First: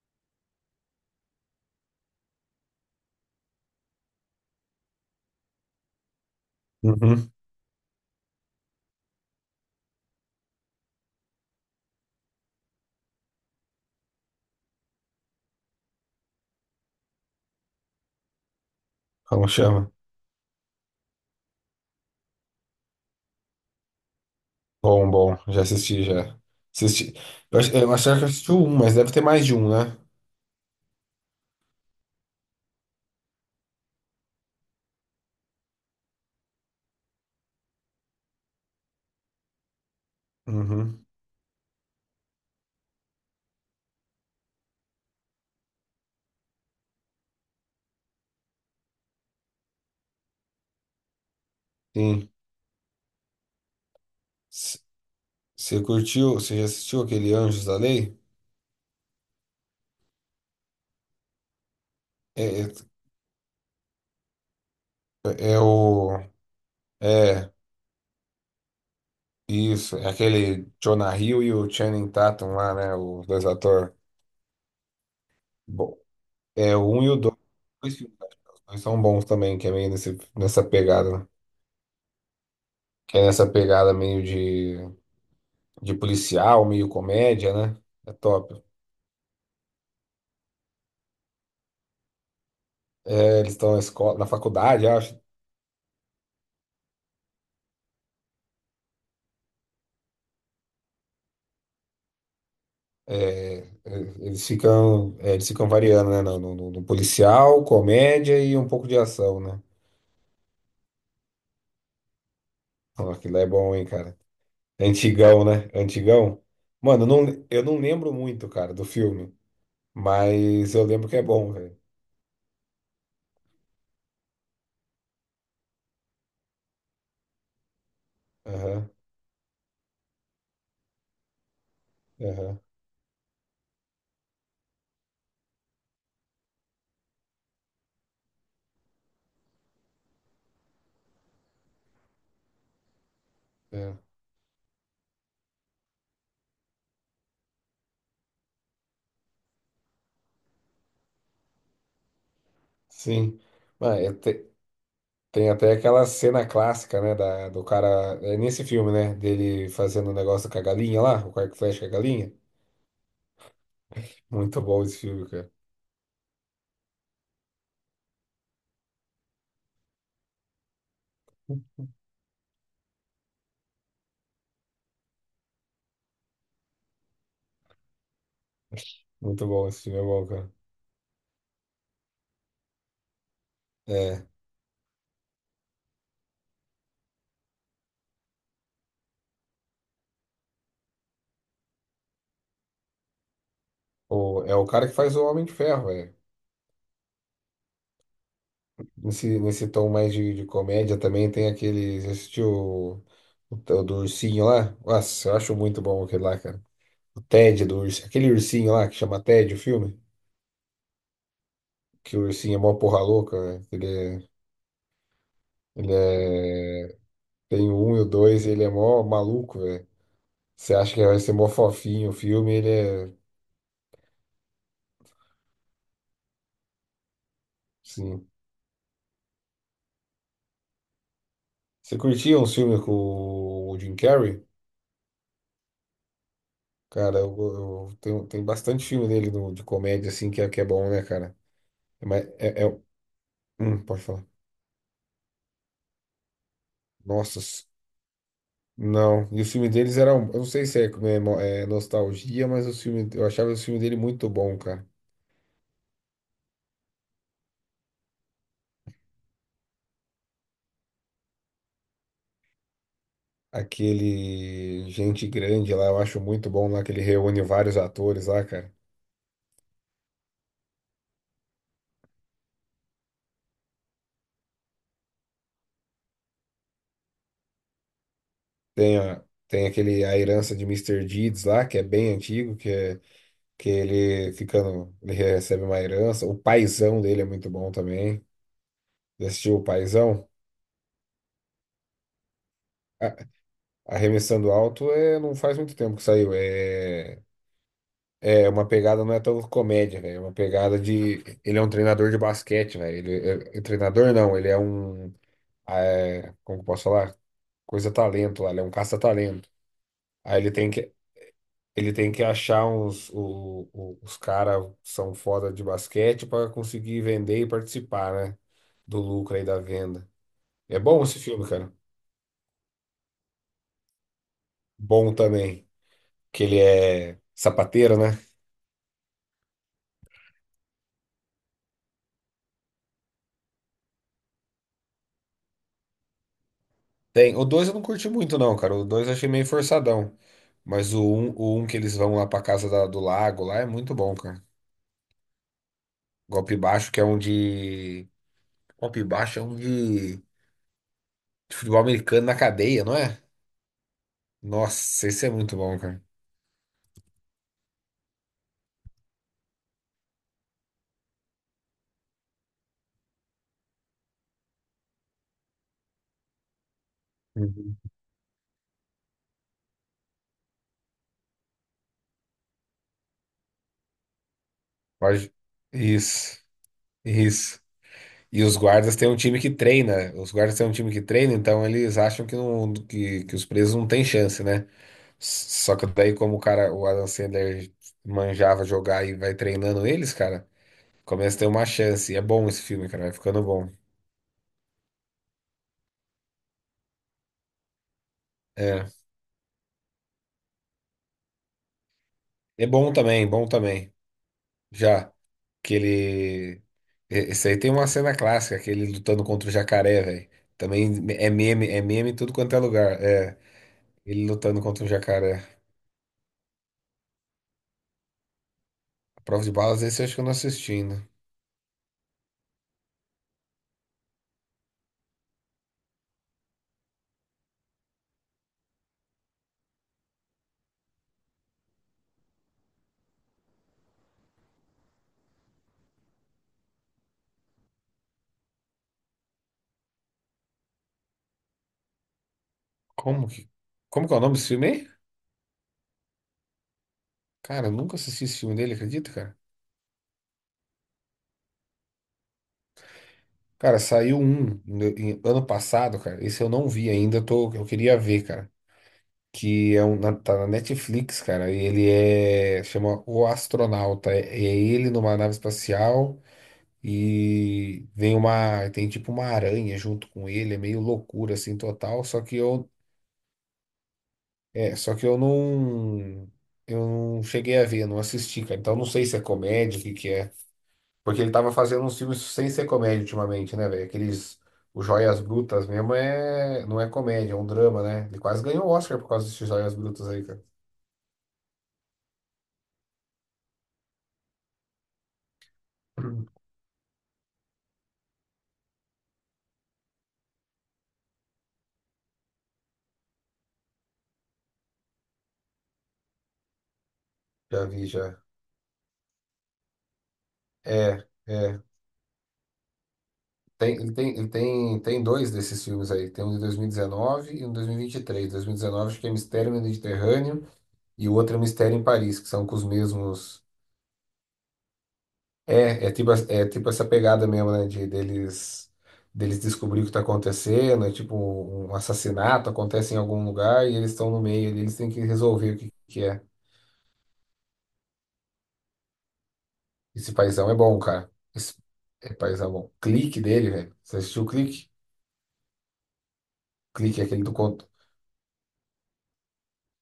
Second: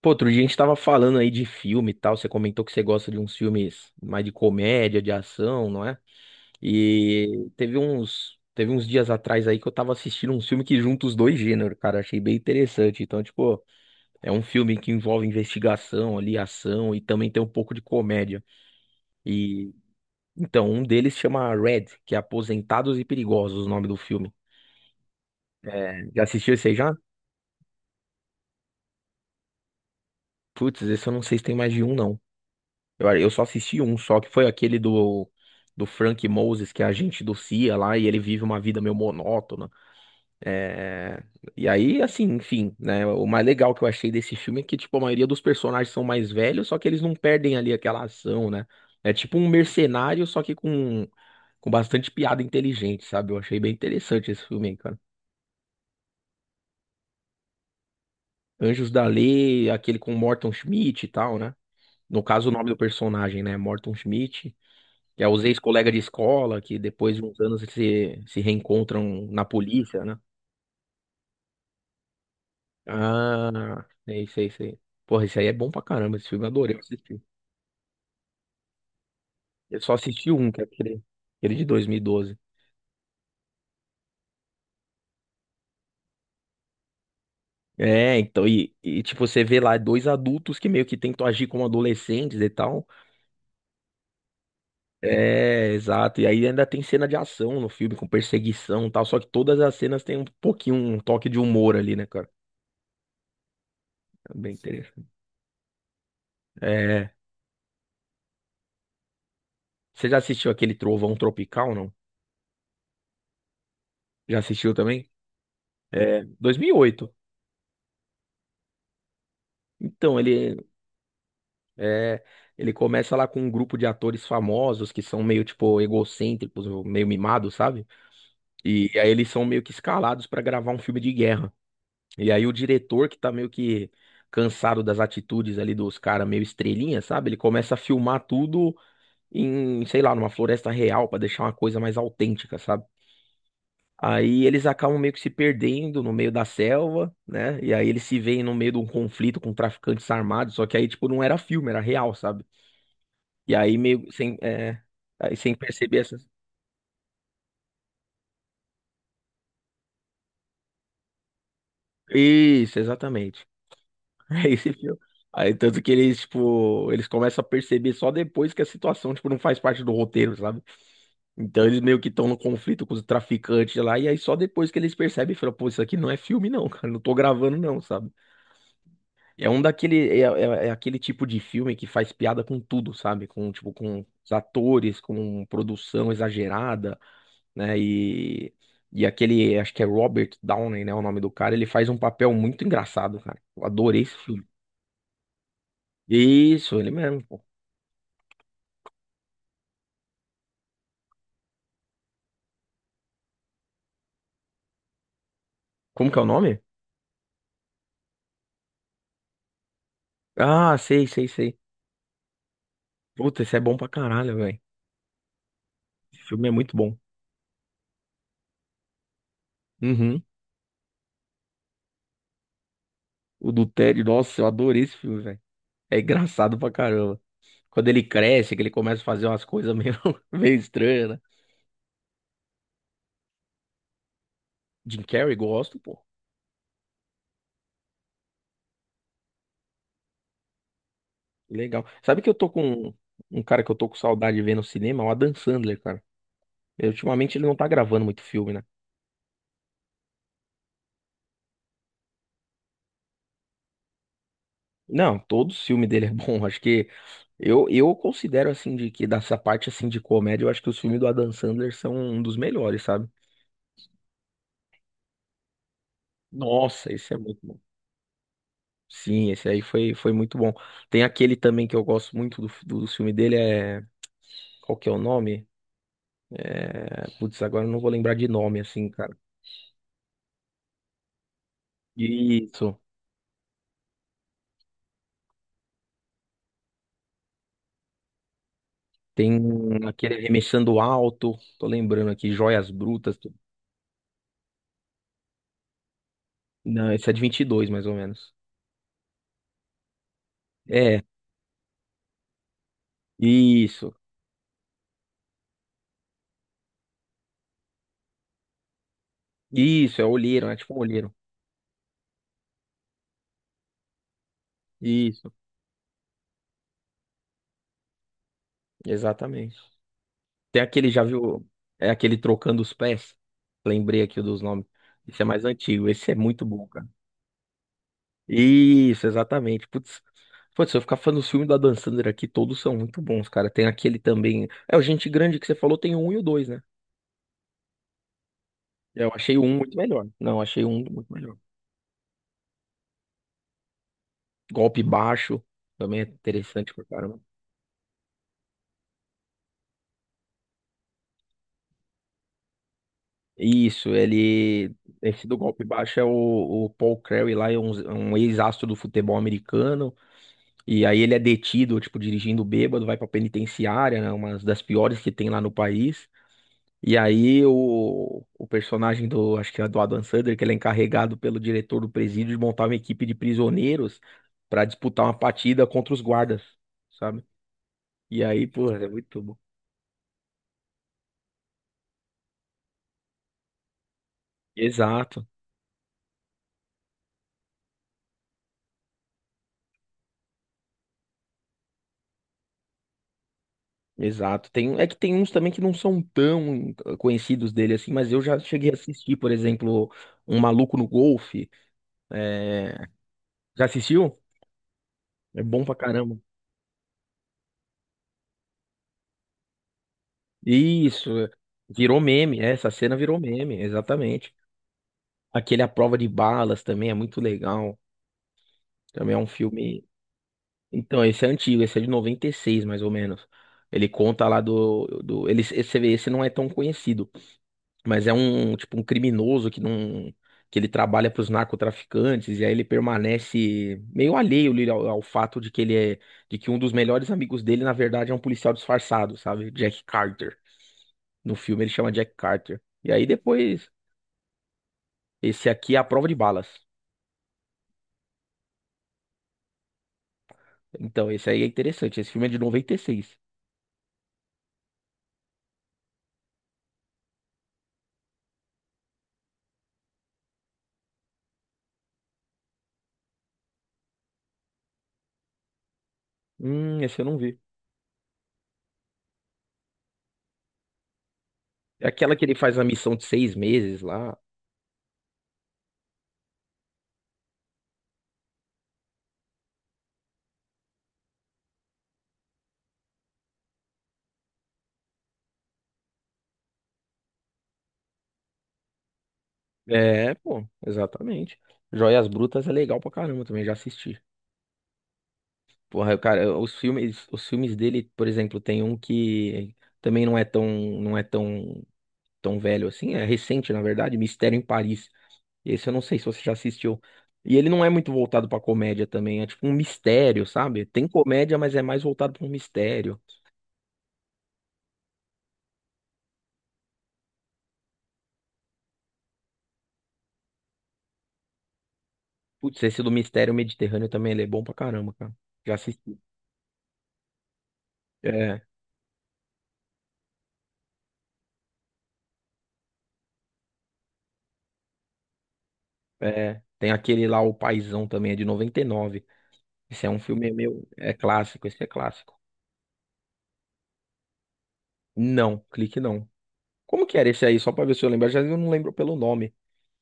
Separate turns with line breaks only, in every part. Pô, outro dia a gente tava falando aí de filme e tal. Você comentou que você gosta de uns filmes mais de comédia, de ação, não é?
Uhum.
E teve uns dias atrás aí que eu tava assistindo um filme que junta os dois gêneros, cara. Achei bem interessante. Então, tipo, é um filme que envolve investigação ali, ação e também tem um pouco de comédia.
Como
E
chama?
então, um deles chama Red, que é Aposentados e Perigosos, o nome do filme.
Bom, bom, já assisti,
Já
já.
assistiu esse aí já?
Assisti. Eu acho que eu assisti um, mas deve ter mais de um, né?
Putz, esse eu não sei se tem mais de um, não. Eu só assisti um só, que foi aquele do Frank Moses, que é agente do CIA lá, e ele vive uma vida meio monótona.
Uhum.
É. E aí, assim, enfim, né? O mais legal que eu achei desse filme é que, tipo, a maioria dos personagens são mais velhos, só que eles não perdem ali aquela ação, né? É tipo um mercenário, só que com bastante
Sim.
piada inteligente, sabe? Eu achei bem interessante esse filme aí, cara.
Você já assistiu aquele Anjos da Lei?
Anjos da Lei, aquele com Morton Schmidt e tal, né? No caso, o
É,
nome do personagem, né? Morton Schmidt. Já os
é, é
ex-colegas de
o.
escola que depois de uns
É,
anos se reencontram na
isso.
polícia,
É
né?
aquele Jonah Hill e o Channing Tatum lá, né? Os dois
Ah,
atores.
é isso aí, isso aí. Porra, esse aí é bom pra
Bom,
caramba, esse filme eu
é
adorei
o um e o
assistir.
dois. Dois filmes, acho que os dois são bons também, que é
Eu
meio
só assisti um, que
nessa
é aquele,
pegada, né?
aquele de 2012.
Que é nessa pegada meio de policial, meio comédia, né? É
É, então,
top.
e tipo, você vê lá dois adultos que meio que tentam agir como adolescentes e tal.
É, eles estão na escola, na faculdade, acho.
É, exato. E aí ainda tem cena de ação no filme, com perseguição e tal. Só que todas as cenas têm um pouquinho, um toque de humor ali, né, cara?
É, é,
É
eles
bem interessante.
ficam, é, eles ficam variando, né? No
É.
policial, comédia e um pouco de ação, né?
Você já assistiu aquele Trovão Tropical, não?
Ó, aquilo é bom, hein, cara?
Já assistiu
É
também?
antigão, né? É
É,
antigão. Mano, eu
2008.
não, eu não lembro muito, cara, do filme,
Então, ele
mas eu lembro que é bom, velho.
é, ele começa lá com um grupo de atores famosos que são meio tipo egocêntricos, meio mimados, sabe?
Aham,
E aí eles são meio que escalados pra gravar um filme de guerra. E aí o
aham,
diretor que tá meio que cansado das atitudes ali dos caras meio estrelinha, sabe? Ele começa a filmar tudo em, sei lá, numa floresta real pra deixar uma coisa mais autêntica, sabe?
é.
Aí eles acabam meio que se perdendo no meio da selva, né? E aí eles se veem no meio de um conflito com traficantes armados, só que aí, tipo, não era filme, era real, sabe?
Sim.
E aí
Mano,
meio sem, é, aí
tem
sem
até
perceber
aquela
essas.
cena clássica, né? Da, do cara. É nesse filme, né? Dele fazendo o negócio com a galinha lá, o arco e flecha com a galinha.
Isso, exatamente. É
Muito
esse
bom
filme.
esse filme, cara.
Aí tanto que eles, tipo, eles começam a perceber só depois que a situação, tipo, não faz parte do roteiro, sabe? Então eles meio que estão no conflito com os traficantes lá, e aí só depois que eles percebem e falam, pô, isso aqui não é filme, não, cara, não tô gravando, não, sabe?
Muito
É um
bom, esse filme é
daquele, é,
bom, cara.
é- é aquele tipo de filme que faz piada com tudo, sabe? Com, tipo, com
É.
os atores, com produção exagerada, né? E aquele, acho que é Robert Downey, né? O nome do cara, ele faz um papel muito engraçado, cara. Eu adorei esse
O,
filme.
é o cara que faz o Homem de Ferro, velho.
Isso, ele mesmo, pô.
Nesse, nesse tom mais de comédia também tem aquele. Você assistiu do ursinho lá? Nossa, eu acho muito bom
Como que é
aquele
o
lá,
nome?
cara. O Ted do ursinho. Aquele ursinho lá que chama Ted, o filme.
Ah, sei, sei, sei.
Que o ursinho é mó porra louca,
Puta, esse é
velho.
bom
Ele
pra
é,
caralho, velho.
ele
Esse filme é muito bom.
é. Tem o um e o dois, ele é mó maluco, velho.
Uhum.
Você acha que vai ser mó fofinho o filme, ele é.
O do Ted, nossa, eu adorei esse filme, velho. É engraçado pra caramba. Quando ele
Sim.
cresce, que ele começa a fazer umas coisas meio, meio estranhas, né?
Você curtia um filme com o Jim Carrey?
Jim Carrey, gosto, pô.
Cara, tem bastante filme dele de comédia, assim, que é bom, né, cara?
Legal. Sabe
Mas
que eu tô
é, é-
com um cara que eu tô com
pode falar.
saudade de ver no cinema? O Adam Sandler, cara. Ultimamente
Nossa,
ele não tá gravando muito filme, né?
não. E os filmes deles eram. Eu não sei se é, como é, é nostalgia, mas os filmes, eu achava os filmes dele muito bom, cara.
Não, todo filme dele é bom. Acho que eu considero assim de que dessa parte assim de comédia, eu acho que os filmes do Adam Sandler são um dos melhores, sabe?
Aquele Gente Grande lá, eu acho muito bom lá, que
Nossa,
ele
esse é muito
reúne
bom.
vários atores lá, cara.
Sim, esse aí foi, foi muito bom. Tem aquele também que eu gosto muito do filme dele, é. Qual que é o nome? É, Putz, agora eu não vou lembrar de nome, assim,
Tem,
cara.
a, tem aquele A Herança de Mister Deeds lá, que é bem antigo,
Isso.
que ele ficando. Ele recebe uma herança. O paizão dele é muito bom também. Já
Tem
assistiu o
aquele
Paizão?
Remexendo Alto, tô lembrando aqui, Joias Brutas.
A-
tô-
Arremessando alto é, não faz muito tempo que saiu.
Não, esse é de
É,
22 mais ou menos.
é uma pegada, não é tão comédia, velho. É uma pegada
É,
de. Ele é um treinador de basquete, velho. Ele é, é é
isso.
treinador, não. Ele é um. Como que eu posso falar? Coisa talento lá. Ele é um caça-talento.
Isso, é
Aí
olheiro,
ele
né?
tem
Tipo um
que,
olheiro.
ele tem que achar uns. Os caras são
Isso,
foda de basquete para conseguir vender e participar, né? Do lucro aí
exatamente.
da venda.
Tem
É
aquele,
bom
já
esse
viu?
filme, cara.
É aquele Trocando os Pés. Lembrei aqui dos nomes.
Bom
Esse é mais
também.
antigo, esse é
Que
muito
ele
bom, cara.
é sapateiro, né?
Isso, exatamente. Putz, se eu ficar falando dos filmes do Adam Sandler aqui, todos são muito bons, cara. Tem aquele também. É, o Gente Grande que você falou, tem o um e o dois, né?
Tem. O 2 eu não curti muito, não, cara. O 2
Eu
eu achei
achei o
meio
um muito melhor.
forçadão.
Não, achei o um
Mas o
muito
um,
melhor.
o um que eles vão lá pra casa do lago lá é muito bom, cara.
Golpe baixo também é
Golpe
interessante pra
baixo, que é um
caramba.
de. Golpe baixo é um de futebol americano na cadeia, não é?
Isso, ele.
Nossa,
Esse
esse é
do
muito
golpe
bom,
baixo
cara.
é o Paul Crewe lá, é um, um ex-astro do futebol americano. E aí ele é detido, tipo, dirigindo bêbado, vai pra penitenciária, né? Uma das piores que tem lá no país. E aí
Uhum.
o personagem do, acho que é do Adam Sandler, que ele é encarregado pelo diretor do presídio de montar uma equipe de prisioneiros pra disputar uma
Pode-
partida contra os
Isso,
guardas, sabe?
isso.
E
E
aí,
os
pô, é
guardas têm um
muito bom.
time que treina. Os guardas têm um time que treina, então eles acham que, não, que os presos não têm chance, né?
Exato.
Só que daí, como o cara, o Adam Sandler manjava jogar e vai treinando eles, cara, começa a ter uma chance. E é bom esse filme, cara, vai ficando bom.
Exato. Tem, é que tem uns também que não são tão conhecidos dele assim, mas eu já cheguei a
É,
assistir, por exemplo, Um Maluco no Golfe.
é
É,
bom também, bom
Já
também.
assistiu?
Já
É bom pra
que ele,
caramba.
e- esse aí tem uma cena clássica, aquele lutando contra o jacaré, velho. Também
Isso.
é
Virou
meme em tudo
meme. É,
quanto é
essa cena
lugar.
virou
É,
meme,
ele
exatamente.
lutando contra o jacaré.
Aquele A Prova de Balas também é muito legal. Também é
A
um
prova de balas,
filme.
esse eu acho que eu não assisti ainda.
Então, esse é antigo, esse é de 96 mais ou menos. Ele conta lá do, do... Ele, esse, você vê, esse não é tão conhecido. Mas é um, tipo, um criminoso que não, que ele trabalha para os narcotraficantes e aí ele permanece meio alheio ali ao fato de que ele é, de que um dos melhores amigos dele, na verdade, é um policial disfarçado, sabe? Jack Carter. No filme ele chama Jack Carter. E aí
Como que,
depois,
como que é o nome desse filme aí?
esse aqui é A Prova de Balas.
Cara, eu nunca assisti esse filme dele, acredita, cara?
Então, esse aí é interessante. Esse filme é de noventa e seis.
Cara, saiu um ano passado, cara. Esse eu não vi ainda, eu queria ver, cara. Que é um, tá na Netflix, cara. E chama O Astronauta. É ele numa nave espacial
Esse eu não vi.
e tem tipo uma aranha junto com ele. É meio loucura assim
É
total.
aquela
Só
que ele
que
faz a
eu,
missão de 6 meses lá.
é, só que eu não cheguei a ver, não assisti, cara. Então não sei se é comédia, o que que é. Porque ele tava fazendo uns filmes sem ser comédia ultimamente, né, velho? Aqueles. O Joias Brutas mesmo é. Não é comédia, é um drama, né? Ele quase ganhou o Oscar por causa desses Joias Brutas
É,
aí, cara.
pô, exatamente. Joias Brutas é legal pra caramba também, já assisti. Porra, eu, cara, os filmes dele, por exemplo, tem um que também não é tão velho assim, é recente, na verdade, Mistério em Paris. Esse eu não sei se você já assistiu. E ele
Já
não é
vi,
muito
já.
voltado pra comédia também, é tipo um mistério, sabe? Tem
É,
comédia, mas
é.
é mais voltado pra um mistério.
Tem dois desses filmes aí. Tem um de 2019 e um de 2023. 2019 acho que é Mistério no Mediterrâneo e o outro é Mistério em Paris, que são com
Putz,
os
esse do Mistério
mesmos.
Mediterrâneo também, ele é bom pra caramba, cara. Já
É, é
assisti.
tipo, as- é tipo essa pegada mesmo, né? De
É,
deles descobrir o que tá acontecendo, é tipo um assassinato acontece em algum lugar e eles estão no meio ali, eles têm que resolver o que é.
é. Tem aquele lá, O Paizão também, é de 99. Esse é um
Esse
filme
paizão é
meu,
bom,
é
cara.
clássico,
Esse
esse é
é
clássico.
paizão bom. Clique dele, velho. Você assistiu o clique?
Não, clique não. Como que
Clique é
era esse
aquele do
aí? Só pra
conto.
ver se eu lembro. Já eu não lembro pelo nome.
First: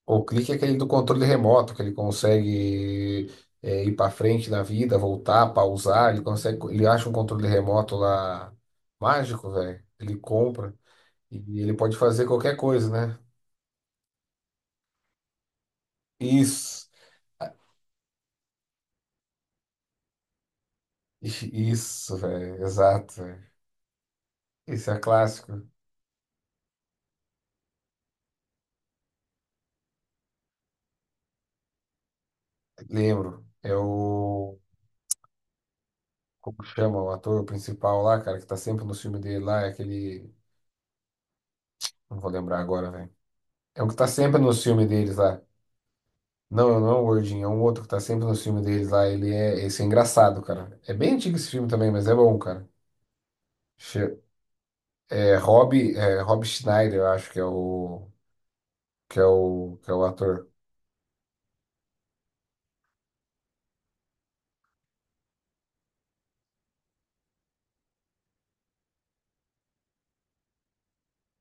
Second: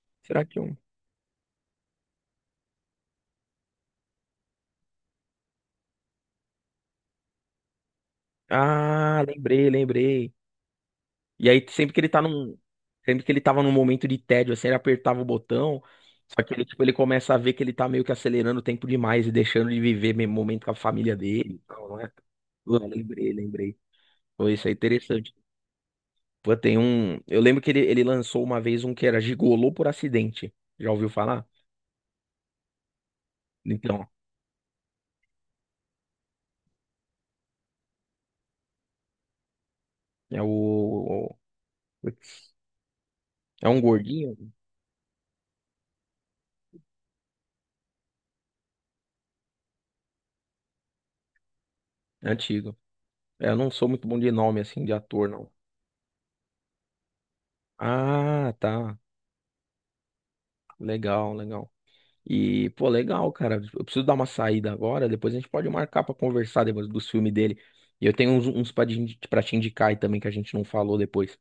O
Será
clique é
que um.
aquele do controle remoto, que ele consegue, ir pra frente na vida, voltar, pausar, ele consegue. Ele acha um controle remoto lá
Ah,
mágico,
lembrei,
velho. Ele
lembrei.
compra.
E
E
aí,
ele
sempre
pode
que ele tá
fazer qualquer
num.
coisa, né?
Sempre que ele tava num momento de tédio, assim, ele apertava o botão. Só que ele, tipo,
Isso,
ele começa a ver que ele tá meio que acelerando o tempo demais e deixando de viver mesmo momento com a família dele. Então, não é?
isso, velho,
Pô,
exato,
lembrei,
velho.
lembrei. Pô, isso é
Esse é
interessante.
clássico.
Pô, tem um. Eu lembro que ele lançou uma vez um que era Gigolô por acidente. Já ouviu falar?
Lembro. É
Então,
o. Como chama o ator principal lá, cara, que tá sempre no filme dele lá, é aquele.
é o.
Não vou
Putz,
lembrar agora, velho.
é um
É o que tá
gordinho
sempre no filme deles lá. Não, não é o Gordinho, é um outro que tá sempre no filme deles lá. Ele é. Esse é engraçado, cara. É bem antigo esse filme também, mas é bom, cara.
antigo. É, eu não sou muito
Che-
bom de nome, assim, de ator,
É
não.
Rob, é Rob Schneider, eu acho que é o.
Ah, tá.
Que é o. Que é o ator.
Legal, legal. E, pô, legal, cara. Eu preciso dar uma saída agora. Depois a gente pode marcar pra conversar depois dos filmes dele. E eu tenho uns pra te indicar aí também que a gente não falou depois.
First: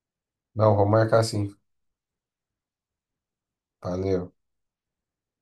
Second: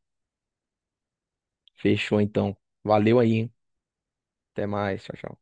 Não, vou marcar assim.
Fechou, então. Valeu aí, hein?
Valeu.
Até mais. Tchau, tchau.